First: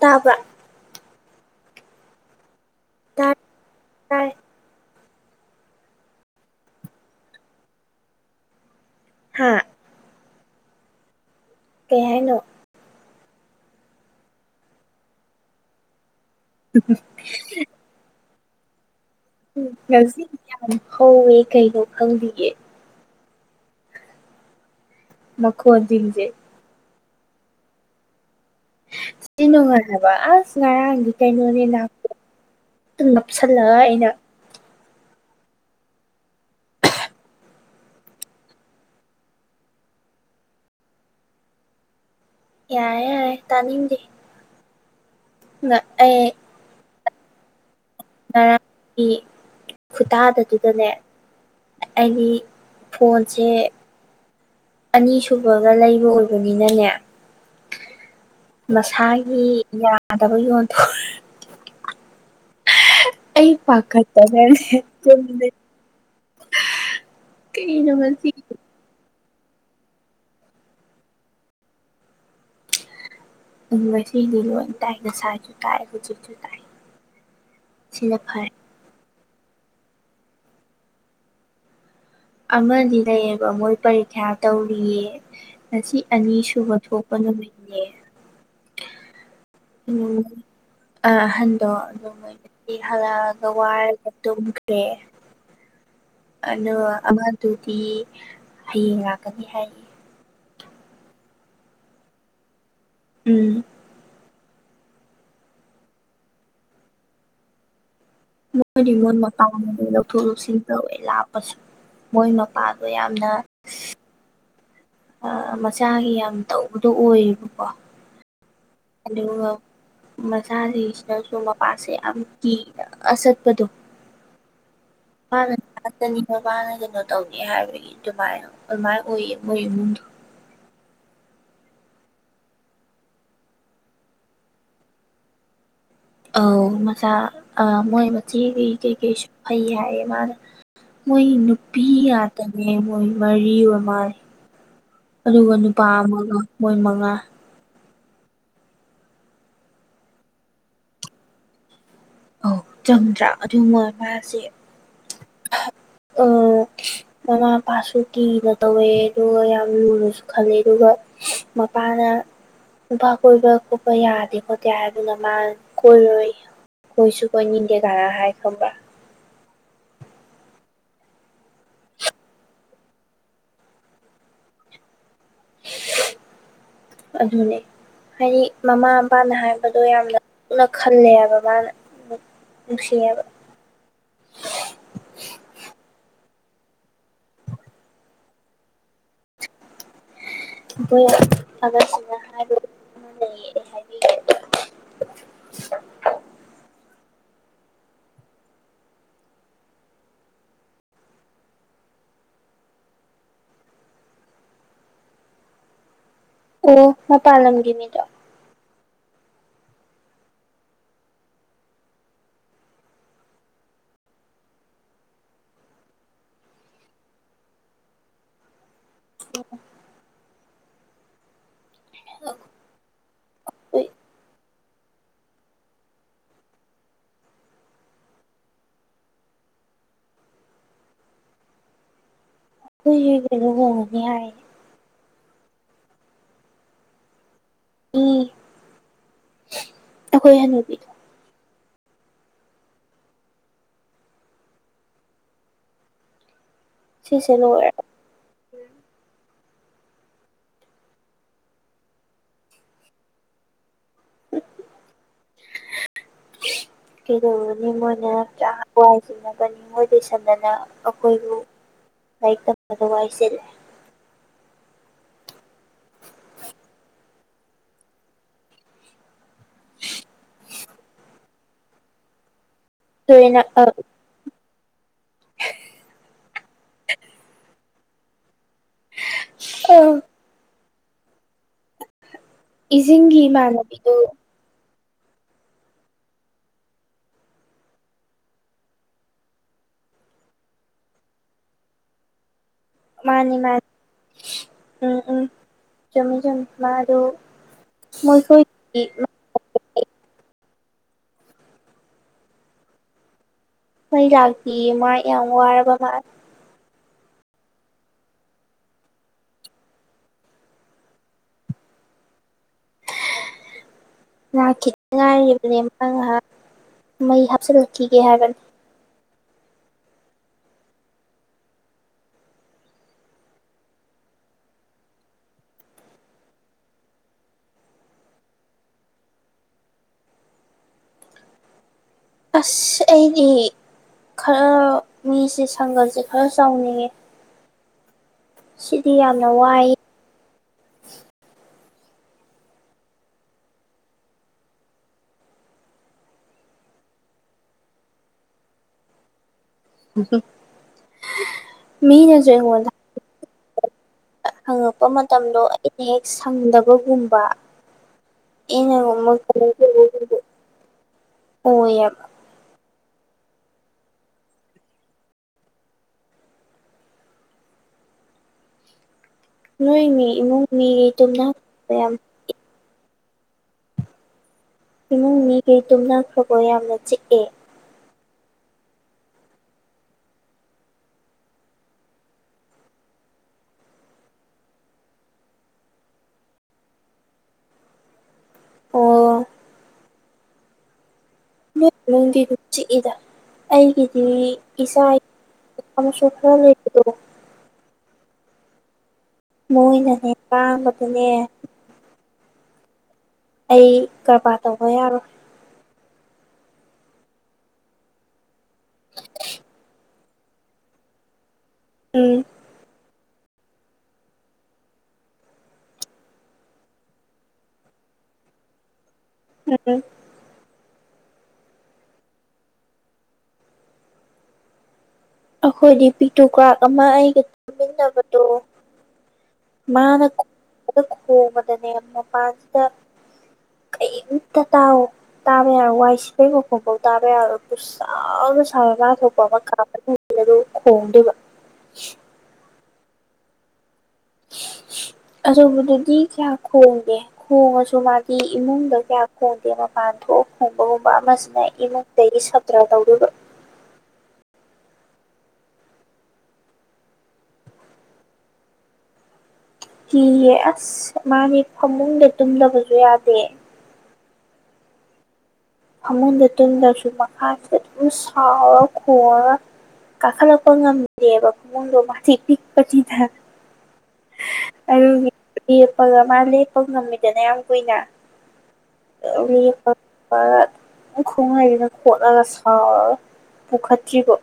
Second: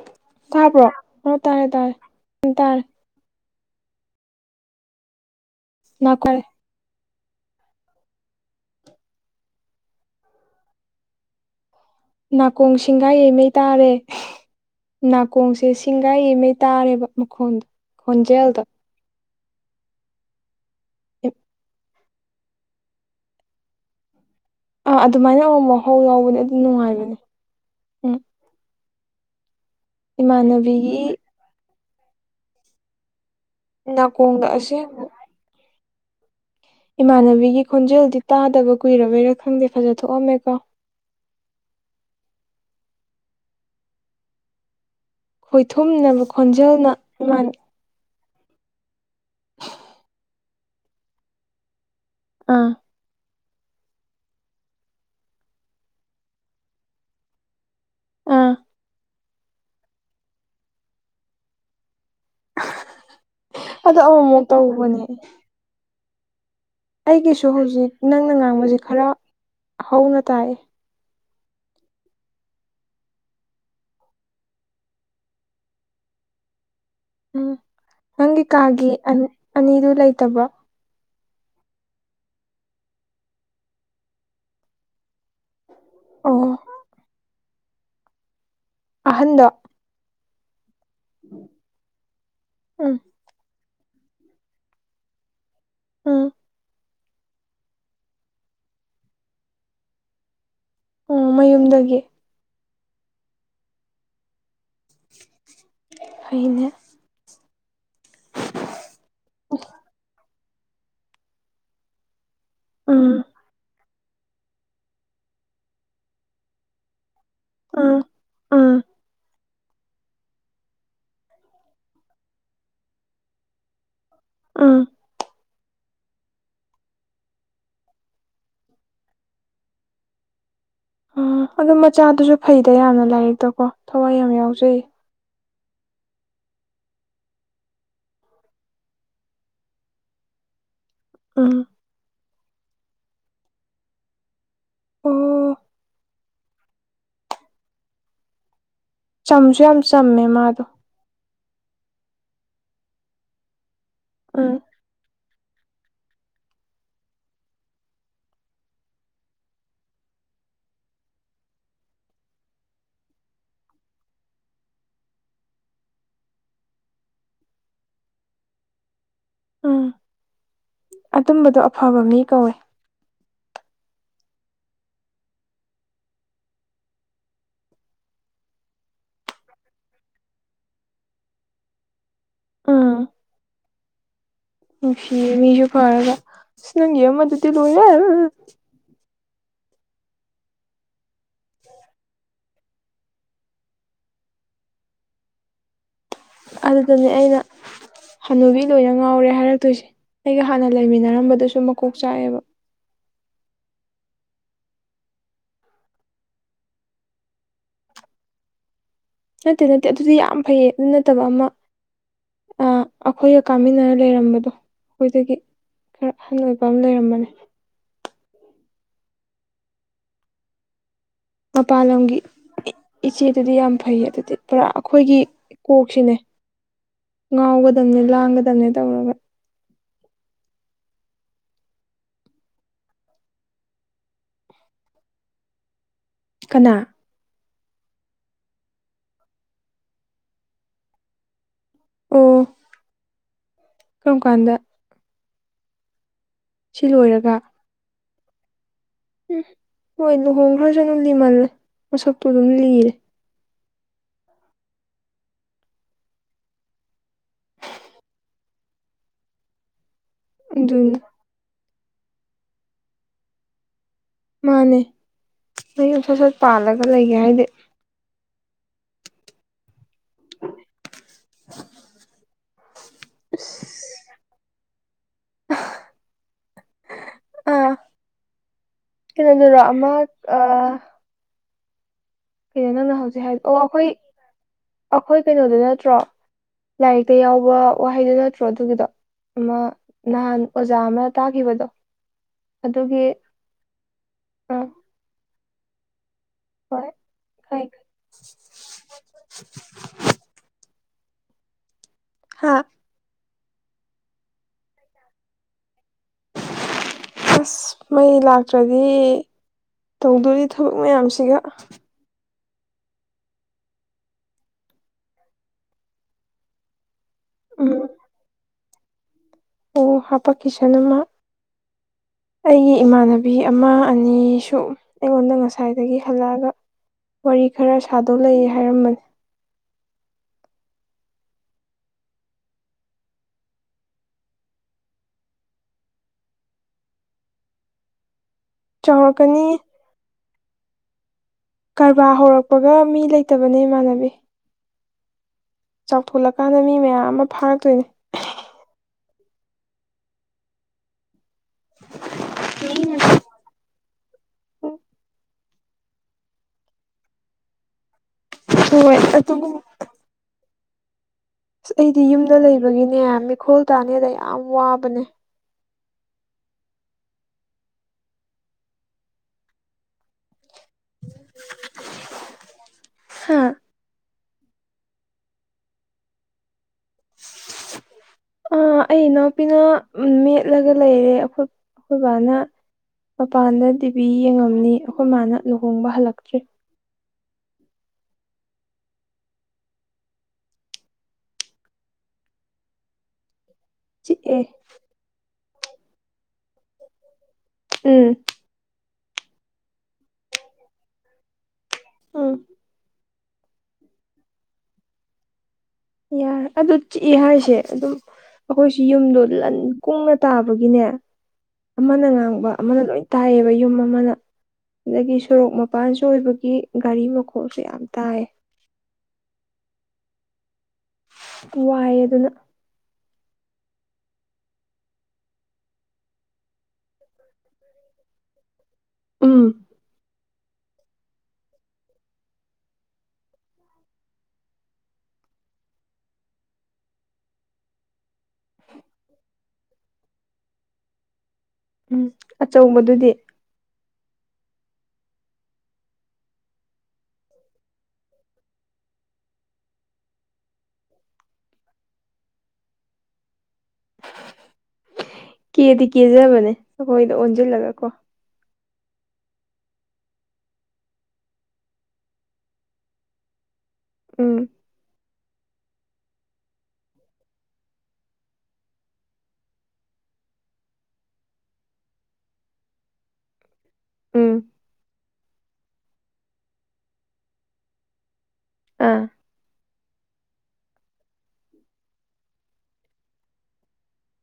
ꯇꯥꯕ꯭ꯔꯥ ꯇꯥꯕ꯭ꯔꯣ ꯑꯣ ꯇꯥꯔꯦ ꯇꯥꯔꯦ ꯇꯥꯔꯦ ꯇ ꯃꯥ ꯀꯣꯏꯦ ꯍꯥ ꯀꯩ ꯍꯥꯏꯅꯣ ꯅꯥꯀꯣꯡ ꯁꯤꯡꯒꯥꯏ ꯌꯩꯉꯩ ꯇꯥꯔꯦ ꯅꯥꯀꯣꯡꯁꯦ ꯉꯥꯏꯒꯤꯉꯩ ꯇꯥꯔꯦꯕ ꯃꯈꯣꯟꯗ ꯈꯣꯟꯖꯦꯜꯗ ꯎꯝ ꯉꯖꯤ ꯌꯥꯝ ꯍꯧꯋꯦ ꯀꯩꯅꯣ ꯈꯪꯕꯤꯌꯦꯦ ꯑꯥ ꯑꯗꯨꯃꯥꯏꯅ ꯑꯃ ꯃꯍꯍꯥꯎ ꯃꯈꯣꯟꯁꯤꯡꯁꯦ ꯂꯥꯎꯕꯅꯦ ꯑꯗꯨꯝ ꯅꯨꯡꯉꯥꯏꯕꯅꯦ ꯎꯝ ꯁꯤ ꯅꯨꯡꯉꯥꯏꯕ ꯑꯁ ꯏꯃꯥꯟꯅꯕꯤꯒꯤ ꯉꯥꯏꯔꯪꯗꯤ ꯀꯩꯅꯣꯅꯦ ꯂꯥꯛꯄ ꯅꯅꯥꯀꯣꯡꯣꯡꯗꯁ ꯏꯃꯥꯟꯅꯕꯤꯒꯤ ꯈꯣꯟꯖꯦꯜꯗꯤ ꯇꯥꯗꯕ ꯀꯨꯏꯔꯕꯩꯔꯥ ꯈꯪꯗꯦ ꯐꯖ ꯊꯣꯛꯑꯝꯃꯦꯀꯣ ꯌꯥꯔꯦ ꯌꯥꯔꯦ ꯇꯥꯅꯤꯡꯗꯦ ꯉ ꯈꯣꯏꯊꯨꯝꯅꯕ ꯑꯩ ꯈꯣꯟꯖꯦꯜꯅ ꯏꯃꯥꯅ ꯉꯔꯥꯡꯒꯤ ꯈꯨꯇꯥꯗꯗꯨꯗꯅꯦ ꯑꯩꯒꯤ ꯑꯥ ꯐꯣꯟꯣꯟ ꯁꯦ ꯑꯅꯤꯁꯨꯕꯒ ꯂꯩꯕ ꯑꯣꯏꯕꯅꯤꯅꯅꯦ ꯑꯥ ꯃꯁꯥꯒꯤ ꯌꯥꯗꯕ ꯌꯣꯟꯗꯣ ꯑꯩ ꯑꯗꯣ ꯑꯃꯨꯛꯃꯨꯛ ꯄꯥꯀꯠꯇꯔꯅꯦ ꯇꯧꯕꯅꯦ ꯑꯩꯒꯤꯁꯨ ꯍꯧꯖꯤꯛ ꯅꯪꯅ ꯉꯥꯡꯕꯁꯤ ꯈꯔ ꯍꯧꯅ ꯇꯥꯏ ꯎꯝꯁ ꯁꯥꯥꯖꯤ ꯎꯝ ꯅꯪꯒꯤ ꯀꯥꯒꯤ ꯑꯅꯤꯗꯨ ꯂꯩꯇꯕꯣ ꯑꯃꯗꯤ ꯂꯩꯌꯦꯕ ꯃꯣꯏ ꯄꯔꯤꯈ꯭ꯌꯥ ꯇꯧꯔꯤꯌꯦ ꯉꯁꯤ ꯑꯣ ꯑꯅꯤꯁꯨꯕ ꯊꯣꯛꯄ ꯅꯨꯃꯤꯠꯅꯦ ꯑꯍꯟꯗ ꯎꯝ ꯑ ꯑꯍꯟꯗꯣ ꯑꯗꯨꯝꯗꯤ ꯎꯝ ꯍꯔꯒ ꯋꯥꯔꯒ ꯇꯨꯝꯈ꯭ꯔꯦ ꯎꯝ ꯑꯗꯨꯒ ꯑꯃꯗꯨꯗꯤ ꯍꯌꯦꯡ ꯂꯥꯛꯀꯅꯤ ꯍꯥꯏꯌꯦ ꯑꯣ ꯃꯌꯨꯝꯗꯒꯤ ꯎꯝ ꯍꯅꯦ ꯣꯏꯔꯤꯃꯣ ꯃꯀ ꯊ ꯁꯤ ꯂ ꯄꯥꯥꯕ ꯎꯝ ꯌꯥꯝꯅ ꯑ ꯃꯆꯥꯒꯤ ꯌꯥꯝ ꯇꯧꯕꯗꯣ ꯑꯣꯏꯌꯦꯕꯀꯣ ꯎꯝ ꯎꯝ ꯑꯗꯨꯒ ꯃꯆꯥꯁꯤꯡꯁꯤꯅꯁꯨ ꯃꯄꯥꯁꯦ ꯌꯥꯝ ꯀꯤꯅ ꯑꯆꯠꯄꯗꯣ ꯎꯝ ꯃꯥ ꯆꯅꯤ ꯃꯕꯥꯅ ꯀꯩꯅꯣ ꯇꯧꯒꯦ ꯍꯥꯏꯕꯒꯤ ꯑꯗꯨꯃꯥꯏꯅ ꯑꯗꯨꯃꯥꯏꯅ ꯑꯣꯏꯌꯦ ꯃꯣꯏ ꯏꯃꯨꯡꯗꯣ ꯎꯝ ꯑꯗꯨ ꯃꯆꯥꯗꯨꯁꯨ ꯐꯩꯗ ꯌꯥꯝꯅ ꯂꯥꯏꯔꯤꯛꯇ ꯀꯣ ꯊꯋꯥꯏ ꯌꯥꯝ ꯌꯥꯎꯖꯩ ꯑ ꯃꯆꯥ ꯑ ꯃꯣꯏ ꯃꯆꯦ ꯀꯩ ꯀꯩ ꯀꯩꯁꯨ ꯐꯩ ꯍꯥꯏꯌꯦ ꯃꯥꯅ ꯃꯣꯏ ꯎꯝ ꯅꯨꯄꯤ ꯌꯥꯇꯅꯦ ꯃꯣꯏ ꯃꯔꯤ ꯑꯣꯏꯃꯥꯏ ꯑꯣ ꯑꯗꯨꯒ ꯅꯨꯄꯥ ꯑꯃꯒ ꯃꯣꯏ ꯃꯉꯥ ꯆꯝꯁꯨ ꯌꯥꯝ ꯆꯝꯃꯦ ꯃꯥꯗꯣ ꯑ ꯆꯪꯗ꯭ꯔꯥ ꯑꯗꯨ ꯃ ꯃꯥꯁꯦ ꯎꯝ ꯑ ꯃꯃꯥ ꯃꯄꯥꯁꯨ ꯀꯤꯅ ꯇꯧꯋꯦ ꯑꯗꯨꯒ ꯌꯥꯝ ꯂꯨꯅꯁꯨ ꯈꯜꯂꯦ ꯑꯗꯨꯒ ꯃ ꯃꯥꯅ ꯅꯨꯄꯥ ꯀꯣꯏꯕ ꯈꯣꯠꯄ ꯌꯥꯗꯦ ꯈꯣꯠꯇꯦ ꯍꯥꯏꯗꯨꯅ ꯃꯥ ꯀꯣꯏꯔꯣꯏ ꯀꯣꯏꯁꯨ ꯀꯣꯏ ꯅꯤꯡꯗꯦ ꯥꯔꯥ ꯍꯥꯏ ꯈꯕꯥ ꯎꯝ ꯑꯗꯨꯝꯕꯗꯣ ꯑꯐꯕ ꯃꯤ ꯀꯧꯋꯦ ꯑꯙꯅꯤ ꯍꯥꯏꯗꯤ ꯃꯃꯥ ꯃꯄꯥꯅ ꯍꯥꯏꯕꯗꯣ ꯌꯥꯝꯅꯨꯅ ꯈꯜꯂꯦꯕ ꯃꯥꯅ ꯎ ꯎꯝ ꯁꯤꯕ ꯃꯤꯁꯨ ꯐꯥꯔꯗ ꯁꯅꯒꯦ ꯃꯗꯨꯗꯤ ꯂꯅ ꯌꯥ ꯑꯩꯈ ꯑ ꯃꯥ ꯂꯩ ꯍꯥꯏ ꯑꯗꯨꯗꯅꯦ ꯑꯩꯅ ꯍꯥꯟꯅꯨꯕꯤ ꯂꯣꯏꯅ ꯉꯥꯎꯔꯦ ꯍꯥꯏꯔꯛꯇꯣꯏꯁꯦ ꯑꯩꯒ ꯍꯥꯟꯅ ꯂꯩꯃꯤꯟꯅꯔꯝꯕꯗꯨꯁꯨ ꯃꯀꯣꯛ ꯆꯥꯛꯑꯦꯕ ꯑꯣ ꯃꯄꯥꯟꯂꯝꯒꯤꯅꯤꯗꯣ ꯅꯠꯇꯦ ꯅꯠꯇꯦ ꯑꯗꯨꯗꯤ ꯌꯥꯝ ꯐꯩꯌꯦ ꯑꯗꯨ ꯅꯠꯇꯕ ꯑꯃ ꯑ ꯑꯩꯈꯣꯏꯒ ꯀꯥꯃꯤꯟꯅꯔ ꯂꯩꯔꯝꯕꯗꯣ ꯑꯩꯈꯣꯏꯗꯒꯤ ꯈꯔ ꯑꯍꯟ ꯑꯣꯏꯕ ꯑꯃ ꯂꯩꯔꯝꯕꯅꯤ ꯑ ꯄꯂꯒꯤꯤ ꯏꯆꯦꯗꯨꯗꯤ ꯌꯥꯝ ꯐꯩ ꯑꯩꯈꯣꯏ ꯑꯗꯨꯗꯤ ꯄꯨꯔꯥ ꯑꯩꯈꯣꯏꯒꯤ ꯀꯣꯛꯁꯤꯅꯦ ꯉꯥꯎꯒꯗꯝꯕꯅꯦ ꯂꯥꯡꯒꯗꯝꯕꯅꯦ ꯇꯧꯔꯒ ꯑꯩꯣꯏ ꯍꯒ ꯍꯒ ꯍꯥꯏ ꯀꯅꯥ ꯎꯝ ꯑꯩꯈꯣꯏ ꯍꯅꯕꯤꯔ ꯑꯣ ꯀꯔꯝ ꯀꯥꯟꯗ ꯁꯤ ꯁꯤꯁꯦ ꯂꯣꯏꯔꯒ ꯅꯅꯨꯡ ꯎꯝ ꯍꯣꯏ ꯂꯨꯍꯣꯡ ꯈ꯭ꯔꯁꯨ ꯑꯗꯨꯝ ꯂꯤꯃꯜꯂꯦ ꯃꯁꯛꯇꯣ ꯑꯗꯨꯝ ꯂꯤꯔꯦ ꯎ ꯀꯩꯗꯧꯕꯅꯤ ꯃꯣꯏꯅ ꯆ ꯍꯋꯥꯏ ꯁꯤꯟꯅꯕꯅꯤꯣꯏ ꯂꯣꯏꯁꯝꯗꯅ ꯑꯗꯨꯅꯤ ꯑꯩꯈꯣꯏꯕꯨ ꯂꯥꯏꯔꯤꯛ ꯇꯝꯕꯗ ꯋꯥꯁꯤꯜꯂꯦ ꯃꯥꯅꯦ ꯅ ꯌꯨꯝ ꯁꯠ ꯁꯠ ꯄꯥꯜꯂꯒ ꯂꯩꯒꯦ ꯍꯥꯏꯗꯤ ꯇꯩꯅ ꯑ ꯑꯁ ꯑꯥ ꯀꯩꯅꯣꯗꯔꯣ ꯑꯧ ꯑꯃꯛ ꯑ ꯀꯩꯅꯣ ꯅꯪꯅ ꯏꯁꯤꯡꯒꯤ ꯍꯧꯖꯤꯛ ꯍꯥꯏ ꯑꯣ ꯑꯩꯈꯣꯏ ꯏꯃꯥꯟꯅꯕꯤꯗꯨ ꯑꯩꯈꯣꯏ ꯀꯩꯅꯣꯗ ꯅꯠꯇ꯭ꯔꯣ ꯂꯥꯏꯔꯤꯛꯇꯥ ꯌꯥꯎꯕ ꯋꯥꯍꯩꯗꯨꯣ ꯅꯠꯇ꯭ꯔꯣ ꯑꯗꯨꯒꯤꯗꯣ ꯑꯃꯥ ꯅꯍꯥꯟ ꯑꯣꯖꯥ ꯑꯃꯅ ꯇꯥꯈꯤꯕꯗꯣ ꯑꯗꯨꯒꯤ ꯃꯥꯅꯦ ꯑꯏ ꯆꯨꯝ ꯃꯥ ꯑ ꯑꯗꯨ ꯈꯪꯉꯦ ꯈꯪꯉꯦ ꯃꯣꯏ ꯀ [inaudible] ꯍꯥꯥ ꯃꯩ ꯂꯥꯛꯇ ꯃꯥ ꯌꯥꯝ ꯋꯥꯔꯕ ꯃꯥ ꯑꯁ ꯃꯩ ꯂꯥꯛꯇ꯭ꯔꯗꯤ ꯇꯧꯗꯣꯔꯤ ꯊꯕꯛ ꯃꯌꯥꯝꯁꯤꯒ ꯉꯥꯛ ꯈꯤꯇꯪ ꯉꯥꯏꯔꯤꯕꯅꯦ ꯃꯥ ꯉꯥꯏꯍꯥꯛ ꯃꯩ ꯍꯥꯞꯁ ꯎꯝ ꯂꯈꯤꯒꯦ ꯍꯥꯏꯒ ꯑꯣ ꯍꯥꯄꯀꯤꯁꯅꯃ [inaudible] ꯑꯩꯒꯤ ꯏꯃꯥꯟꯅꯕꯤ ꯑꯃ ꯑꯅꯤꯁꯨ ꯑꯩꯉꯣꯟꯗ ꯉꯁꯥꯏꯗꯒꯤ ꯍꯜꯂꯛꯑꯒ ꯋꯥꯔꯤ ꯈꯔ ꯁꯥꯗꯣ ꯂꯩ ꯍꯥꯏꯔꯝꯕꯅꯤ ꯑꯁ ꯑꯩꯅꯦ ꯈꯔ ꯃꯤꯁꯦ ꯁꯪꯒꯁꯦ ꯈꯔ ꯆꯥꯎꯅꯤꯡꯉꯦ ꯁꯤꯗꯤ ꯌꯥꯝꯅ ꯆꯥꯎꯔꯛꯀꯅꯤ ꯋꯥꯏ ꯀꯔꯕꯥꯔ ꯍꯧꯔꯛꯄꯒ ꯃꯤ ꯂꯩꯇꯕꯅꯦ ꯏꯃꯥꯟꯅꯕꯤ ꯆꯥꯎꯊꯠꯂꯀꯥꯟꯗ ꯃꯤ ꯃꯌꯥꯝ ꯑꯃ ꯐꯥꯔꯛꯇꯣꯏꯅꯤ ꯃꯤꯅꯦꯖꯤꯦ ꯍꯗ ꯍꯪꯉꯛꯄ ꯃꯇꯝꯗꯣ ꯑꯩꯅ ꯍꯦꯛ ꯁꯪꯗꯕꯒꯨꯝꯕ ꯍꯣꯏ ꯌꯦꯉꯃ ꯑꯗꯨꯒꯨꯝꯕ ꯑꯁ ꯑꯩꯗꯤ ꯌꯨꯝꯗ ꯂꯩꯕꯒꯤꯅꯦ ꯃꯤꯈꯣꯜ ꯇꯥꯅꯦꯗ ꯌꯥꯝ ꯋꯥꯕꯅꯦ ꯅꯣꯏ ꯃꯤ ꯏꯃꯨꯡ ꯃꯤꯇꯣꯅ ꯍꯥꯥ ꯏꯃꯨꯡ ꯃꯤꯒꯤ ꯇꯨꯝꯅꯈ꯭ꯔꯕꯣ ꯌꯥꯝꯅ ꯆꯤꯛꯑꯦ ꯑꯩ ꯏꯅꯥꯎꯄꯤꯅ ꯃꯦꯠꯂꯒ ꯂꯩꯔꯦ ꯑꯩꯈꯣꯏ ꯑꯩꯈꯣꯏ ꯕꯥꯅ ꯃꯄꯥꯟꯗ ꯇꯤꯚꯤ ꯌꯦꯡꯉꯝꯅꯤ ꯑꯩꯈꯣꯏ ꯃꯥꯅ ꯂꯨꯍꯣꯡꯕ ꯍꯜꯂꯛꯇ꯭ꯔꯦ ꯑꯣ ꯆꯤꯛꯏꯗ ꯑꯩꯒꯤꯗꯤ ꯆꯤꯛꯑꯦ ꯏꯆꯥ ꯁꯥ ꯐꯗ ꯎꯝ ꯃꯣꯏꯅꯅꯦ ꯀꯥꯡꯥꯡꯕꯗꯨꯅꯦ ꯎꯝ ꯑꯩ ꯀꯔꯕꯥꯔ ꯇꯧꯕ ꯌꯥꯔꯣꯏ ꯌꯥꯔꯦ ꯑꯗꯨ ꯆꯤꯛꯑꯦ ꯍꯥꯏꯁꯦ ꯑꯗꯨꯝ ꯑꯩꯈꯣꯏꯁꯨ ꯌꯨꯝꯗꯣ ꯂꯟ ꯀꯨꯡꯅ ꯇꯥꯕꯒꯤꯅꯦ ꯑꯃꯅ ꯎꯝ ꯉꯥꯡꯕ ꯑꯃꯅ ꯂꯣꯏ ꯇꯥꯏꯌꯦꯕ ꯌꯨꯝ ꯑꯃꯅ ꯑꯗꯒꯤ ꯁꯣꯔꯣꯛ ꯃꯄꯥꯟꯁꯨ ꯑꯣꯏꯕꯒꯤ ꯒꯥꯔꯤ ꯃꯈꯣꯡꯜꯁꯨ ꯌꯥꯝ ꯇꯥꯏ ꯎꯝ ꯋꯥꯏꯑ ꯑꯗꯨꯅ ꯑꯩꯈꯣꯏꯗꯤ ꯄꯤꯇꯨ ꯀ꯭ꯔꯥꯛ ꯑꯃ ꯑꯩꯒ ꯆꯨꯝꯃꯤꯟꯅꯕꯗꯣ ꯎꯝ ꯃꯥꯅ ꯈꯗ ꯈꯣꯡꯕꯗꯅꯦ ꯃꯄꯥꯟꯁꯤꯗ ꯀꯩꯛꯇ ꯇꯥꯎ ꯇꯥꯔꯦ ꯋꯥꯏꯁ ꯐꯕ ꯀꯕꯨꯣ ꯇꯥꯔꯦ ꯄꯁ ꯁꯥꯏ ꯉꯥ ꯊꯣꯛꯄ ꯑꯃ ꯀꯥ ꯑꯗꯨ ꯈꯣꯡꯗꯦꯕ ꯎꯝ ꯑꯆꯧꯕꯗꯨꯗꯤ [unintelligible] ꯑꯧꯕꯗꯨꯗꯤ ꯀꯌꯥ ꯈꯣꯡꯗꯦ ꯈꯣꯡꯉꯁꯨ ꯃꯥꯗꯤ ꯏꯃꯨꯡꯗ ꯀꯌꯥ ꯈꯣꯡꯗꯦ ꯃꯄꯥ ꯂꯟꯊꯣꯛ ꯍꯣꯡꯕ ꯍꯣꯡꯕ ꯃꯁꯤꯅ ꯏꯃꯨꯡ ꯁꯥꯇ꯭ꯔꯥ ꯂꯧꯔꯨꯕ ꯀꯦꯗꯤ ꯀꯦꯖꯕꯅꯦ ꯁꯈꯣꯏꯗ ꯑꯣꯟꯁꯤꯜꯂꯒ ꯀꯣ ꯀꯤꯌꯦ ꯑꯁ ꯃꯥꯅꯤ ꯐꯃꯨꯡꯗ ꯇꯨꯝꯗꯕꯁꯨ ꯌꯥꯗꯦ ꯎꯝ ꯐꯃꯟꯗ ꯇꯨꯡꯗ꯭ꯔꯁꯨ ꯃꯈꯥ ꯁꯥꯎꯔ ꯈꯣꯡꯔ ꯀꯥꯈꯂ ꯄꯉꯥ ꯃꯦ ꯀꯨꯃꯗ ꯃꯥꯊꯤ ꯄꯤꯛ ꯄꯇꯗ ꯎꯝ ꯑꯗꯨ ꯂꯦꯞꯄꯒ ꯃꯥ ꯂꯦꯞꯄ ꯉꯝꯃꯤꯗꯅ ꯌꯥꯝ ꯀꯨꯏꯅ ꯑꯥ ꯎ ꯈꯔꯈꯨꯡꯍꯩꯁꯤꯅ ꯈꯣꯠꯂꯒ ꯁꯥꯎꯔꯒ ꯄꯨꯈꯠꯇ꯭ꯔꯤꯕ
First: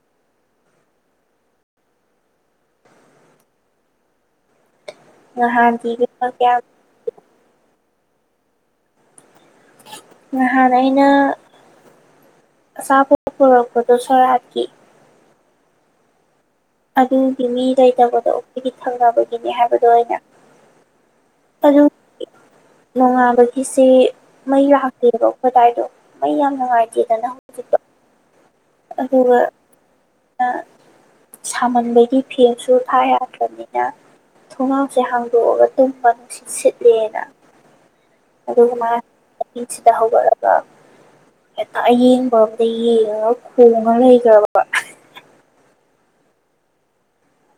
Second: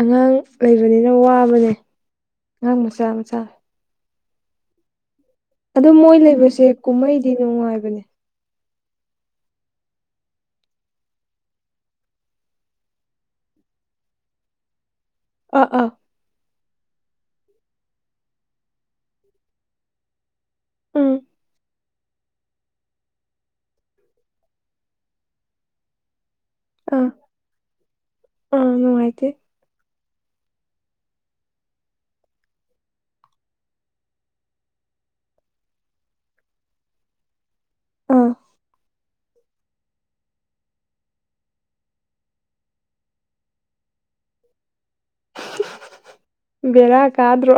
ꯑꯉꯥꯡ ꯂꯩꯕꯅꯤꯅ ꯋꯥꯕꯅꯦ ꯑꯉꯥꯡ ꯃꯆꯥ ꯃꯆꯥ ꯅꯍꯥꯟꯗꯤ ꯑꯗꯣ ꯃꯣꯏ ꯏꯕꯦꯝꯃ ꯀꯌꯥꯝ ꯂꯩꯕꯁꯦ ꯀꯨꯝꯍꯩꯗꯤ ꯅꯨꯡꯉꯥꯏꯕꯅꯦ ꯉ ꯍꯅꯩꯅ ꯁꯥꯕꯨ ꯄꯨꯔꯛꯄꯗꯨꯣ ꯁꯔꯀꯤ ꯑ ꯑꯥ ꯑꯗꯨꯒꯤ ꯃꯤ ꯂꯩꯇꯕꯗꯣ ꯑꯩꯣꯏꯒꯤ ꯊꯪꯅꯕꯒꯤꯅꯦ ꯍꯥꯏꯕꯗꯣ ꯑꯣꯏꯅ ꯎꯝ ꯑꯗꯨ ꯅꯣꯡꯉꯥꯕꯒꯤꯁꯦ ꯃꯩ ꯂꯥꯛꯇꯦꯕ ꯑꯩꯗꯥꯏꯗꯣ ꯃ ꯌꯥꯝ ꯑꯥ ꯅꯨꯡꯉꯥꯏꯇꯦꯗꯅ ꯍꯧꯖꯤꯣ ꯑꯥ ꯅꯨꯡꯉꯥꯏꯇꯦ ꯍꯔ ꯁꯥꯃꯟꯕꯒꯤ ꯐꯦꯡꯁꯨ ꯊꯥ ꯌꯥꯗ꯭ꯔꯕꯅꯤꯅ ꯊꯣꯡꯅꯥꯎꯁꯦ ꯍꯥꯡꯗꯣꯛꯑꯒ ꯇꯨꯝ ꯃꯅꯨꯡ ꯅꯨꯡꯁꯤꯠ ꯁꯤꯠꯂꯦꯅ ꯑꯥ ꯑꯗꯨꯒꯥꯡ ꯆꯍꯤꯁꯤꯗ ꯍꯧꯒꯠꯂꯒ ꯍꯦꯛꯇ ꯌꯦꯡꯕ ꯑꯝꯗ ꯌꯦꯡꯉꯒ ꯈꯣꯡꯉ ꯂꯩꯈ꯭ꯔꯕ ꯕꯔ ꯀꯥꯗ꯭ꯔꯣ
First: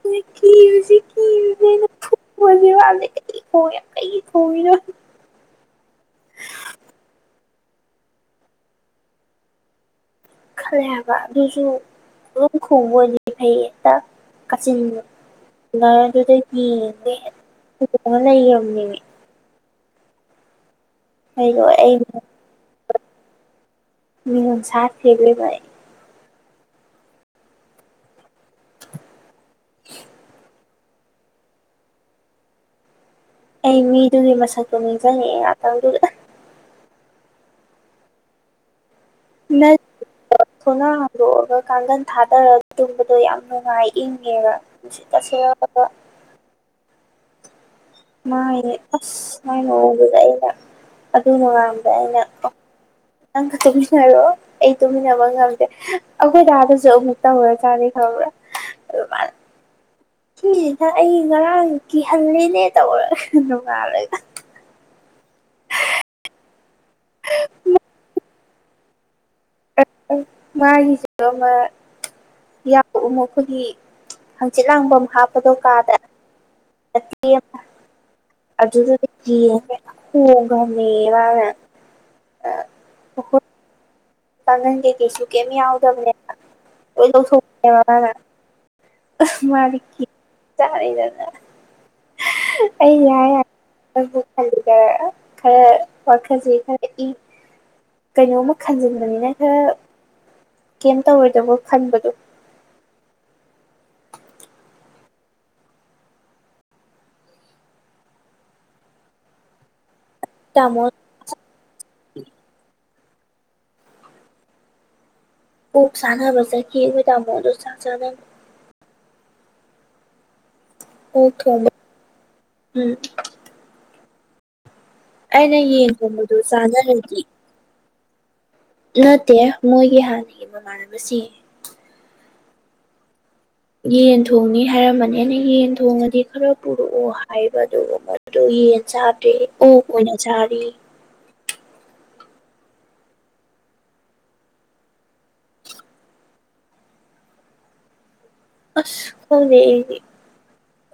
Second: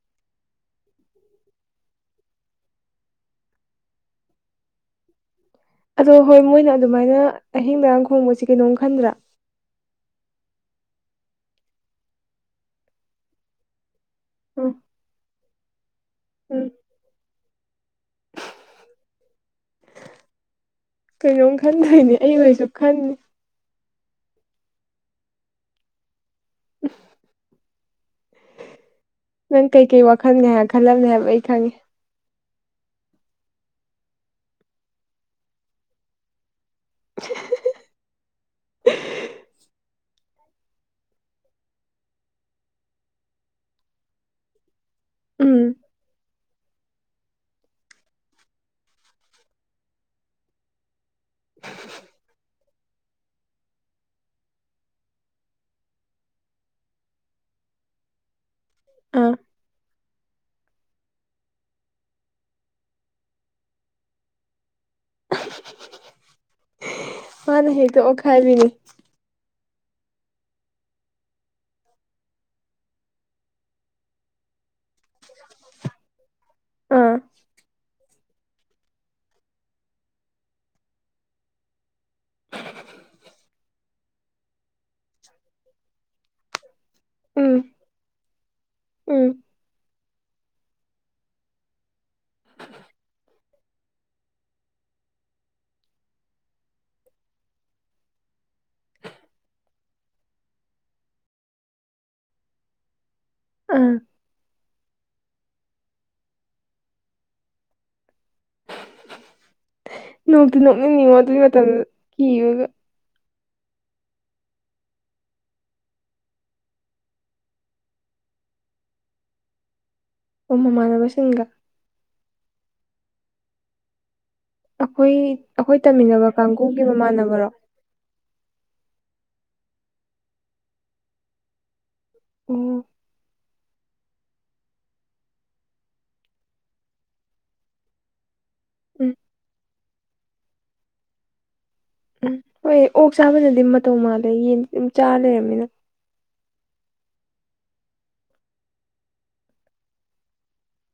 ꯍꯧꯖꯤ ꯍꯧ ꯃꯒꯤ ꯋꯥꯅꯦ ꯀꯩꯣ ꯌꯥꯝ ꯀꯩ ꯈꯣ ꯔ ꯑꯗꯣ ꯍꯣꯏ ꯃꯣꯏꯅ ꯑꯗꯨꯃꯥꯏꯅ ꯑꯍꯤꯡ ꯃꯔꯔꯥꯡ ꯈꯣꯡꯕꯁꯤ ꯀꯩꯅꯣꯝ ꯈꯟꯗ꯭ꯔꯥ ꯈꯜꯂꯦ ꯍꯥꯏꯕ ꯑꯗꯨꯁꯨ ꯑꯗꯨꯝ ꯈꯕꯅꯤ ꯐꯩ ꯍꯦꯛꯇ ꯎꯝ ꯀꯆꯤꯟ ꯂꯔꯗ ꯎꯝ ꯂꯩ ꯑꯃꯅꯤꯅꯤꯅꯦ ꯀꯩꯅꯣꯝ ꯑꯩꯗꯣ ꯑꯩ ꯈꯟꯗꯣꯏꯅꯦ ꯑꯩꯍꯣꯏꯁꯨ ꯈꯟꯅꯤ ꯃꯤ ꯁꯥꯔ ꯊꯦꯒꯂꯦ ꯥꯏ [inaudible] ꯅꯪ ꯀꯩꯀꯩ ꯋꯥꯈꯜꯒ ꯍꯥꯏ ꯈꯜꯂꯝꯕꯅꯦ ꯍꯥꯏꯕ ꯑꯩ ꯈꯪꯉꯦ ꯑꯩ ꯃꯤꯗꯨꯒꯤ ꯃꯁꯛ ꯈ ꯉꯖꯅꯤ ꯑꯗꯨ [inaudible] ꯃ ꯊꯣꯡꯅꯥ ꯍꯥꯥꯡꯗꯣꯛꯑꯒ ꯀꯥꯡꯒꯟ ꯊꯥꯗꯔꯒ ꯇꯨꯝꯕꯗꯣ ꯌꯥꯝ ꯅꯨꯡꯉꯥꯏ ꯏꯪꯉꯦꯕ ꯁꯤ ꯇꯁꯤꯦꯡ ꯎꯝ ꯃꯥꯥꯏ ꯑꯁ ꯃꯥꯏ ꯃꯑꯣꯡꯗꯨꯗ ꯑꯩꯅ ꯑꯗꯨ ꯅꯉꯥꯟꯕꯗ ꯑꯩꯅ ꯅꯪꯒ ꯇꯨꯃꯤꯟꯅꯔꯣ ꯑꯩ ꯇꯨꯃꯤꯟꯅꯕ ꯉꯝꯗꯦ ꯑꯩꯈꯣꯏ ꯗꯥꯥꯗꯁꯨ ꯑꯃꯨꯛ ꯇꯧꯔ ꯆꯥꯅꯤ ꯈꯕ꯭ꯔꯥ ꯑꯥ ꯁꯤꯁꯤꯅ ꯑꯩ ꯉꯔꯥꯡ ꯀꯤꯍꯜꯂꯤꯅꯦ ꯇꯧꯔꯒ ꯅꯣꯡꯉꯥꯜꯂꯒ ꯃꯥꯅꯦ ꯍꯦ ꯇ ꯑꯣ ꯈꯥꯏꯕꯤꯅꯤ ꯃꯥꯒꯤꯁꯨ ꯑꯃ ꯌꯥꯎ ꯑꯩꯈꯣꯏꯒꯤ ꯍꯪꯆꯤꯠ ꯂꯥꯡꯐꯝꯝ ꯍꯥꯞꯄꯗꯣ ꯀꯥꯗ ꯑꯥ ꯆ ꯑꯗꯨꯃꯦ ꯋꯥꯅꯦ ꯑ ꯎꯈ ꯄꯉ ꯀꯦ ꯀꯁꯨ ꯀꯃꯤꯗ ꯁ ꯎꯝ ꯎꯝ ꯃꯥ ꯆ ꯑꯩ ꯌꯥ ꯌꯥ ꯈꯕꯨ ꯈꯜꯂꯤꯒ ꯈꯔꯦ ꯋꯥꯈꯁꯤ ꯈꯔ ꯏ ꯀꯩꯅꯣꯝꯃ ꯈꯟꯖꯤꯟꯕꯅꯤꯅ ꯈꯔ ꯀꯩ ꯇꯧꯔꯣꯏꯗꯕꯣ ꯈꯟꯕꯗꯣ ꯑꯥ ꯅꯣꯡꯇꯤ ꯇꯥꯃꯣ ꯅꯣꯛꯃꯤꯅꯤꯡꯉꯣ ꯑꯗꯨꯒꯤ ꯃꯇꯝꯗ ꯀꯤꯕꯒ ꯎꯐ ꯁꯥꯟꯅꯕꯁꯈꯤ ꯇꯃꯣꯗꯨꯣ ꯆ ꯆ ꯎ ꯑꯣꯛ ꯃꯃꯥꯟꯅꯕꯁꯤꯡꯒ ꯊꯣꯡꯕ ꯎꯝ ꯑꯩꯈꯣꯏ ꯑꯩꯅ ꯑꯩꯈꯣꯏ ꯌꯦꯟ ꯇꯝꯃꯤꯟꯅꯕ ꯊꯣꯡꯕꯗꯣ ꯀꯥꯡꯈꯣꯡꯒꯤ ꯆꯥꯅꯔꯗꯤ ꯃꯃꯥꯟꯅꯕꯔꯣ ꯅꯠꯇꯦ ꯃꯣꯏꯒꯤ ꯍꯥꯟꯅꯒꯤ ꯃꯃꯥꯟꯅꯕꯁꯤꯡ ꯎꯝ ꯌꯦꯟ ꯊꯣꯡꯅꯤ ꯍꯥꯏꯔꯝꯕꯅꯦꯅ ꯌꯦꯟ ꯊꯣꯡꯉꯗꯤ ꯈꯔ ꯄꯨꯔꯛꯑꯣ ꯍꯥꯏꯕꯗꯨ ꯌꯦ ꯎꯝ ꯆꯥꯗꯦ ꯑꯣ ꯍꯅ ꯆꯥꯔꯤ ꯎꯝ ꯍꯣꯏ ꯑꯣꯛ ꯆꯥꯕꯅꯗꯤ ꯃꯇꯧ ꯃꯥꯜꯂꯦ ꯌꯦꯟ ꯑꯗꯨꯝ ꯆꯥ ꯂꯩꯔꯅꯤꯅ ꯑꯁ ꯍ ꯂꯩꯗꯤ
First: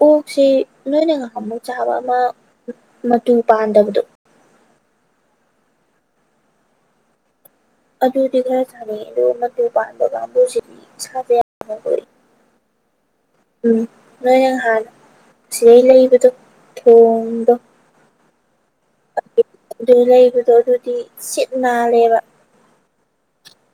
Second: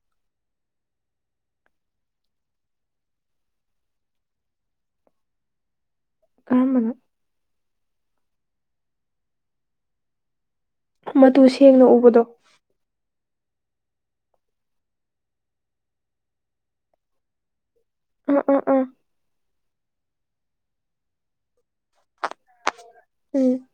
ꯑꯣꯛꯁꯤ ꯅꯣꯏꯅ ꯉꯥꯏꯍꯥꯛꯃꯨꯛ ꯆꯥꯕ ꯑꯃ ꯃꯇꯨ ꯄꯥꯟꯗꯕꯗꯣ ꯀꯃꯅꯦ ꯑꯗꯨꯗꯤꯒ꯭ꯔ ꯆꯅꯤ ꯑꯗꯨꯒ ꯃ ꯄꯥꯟꯕꯒꯝꯕꯁꯤ ꯃꯇꯨ ꯁꯦꯡꯅ ꯎꯕꯗꯣ ꯎꯝ ꯅꯣꯏ ꯅꯍꯥꯟ ꯁꯤꯗꯩ ꯂꯩꯕꯗꯣ ꯊꯣꯡꯗꯣ ꯎꯝ ꯎꯝ ꯎꯝ ꯑꯗꯨ ꯂꯩꯕꯗꯣ ꯑꯗꯨꯗꯤ ꯁꯤꯠ ꯅꯥꯜꯂꯦꯕ ꯎꯝ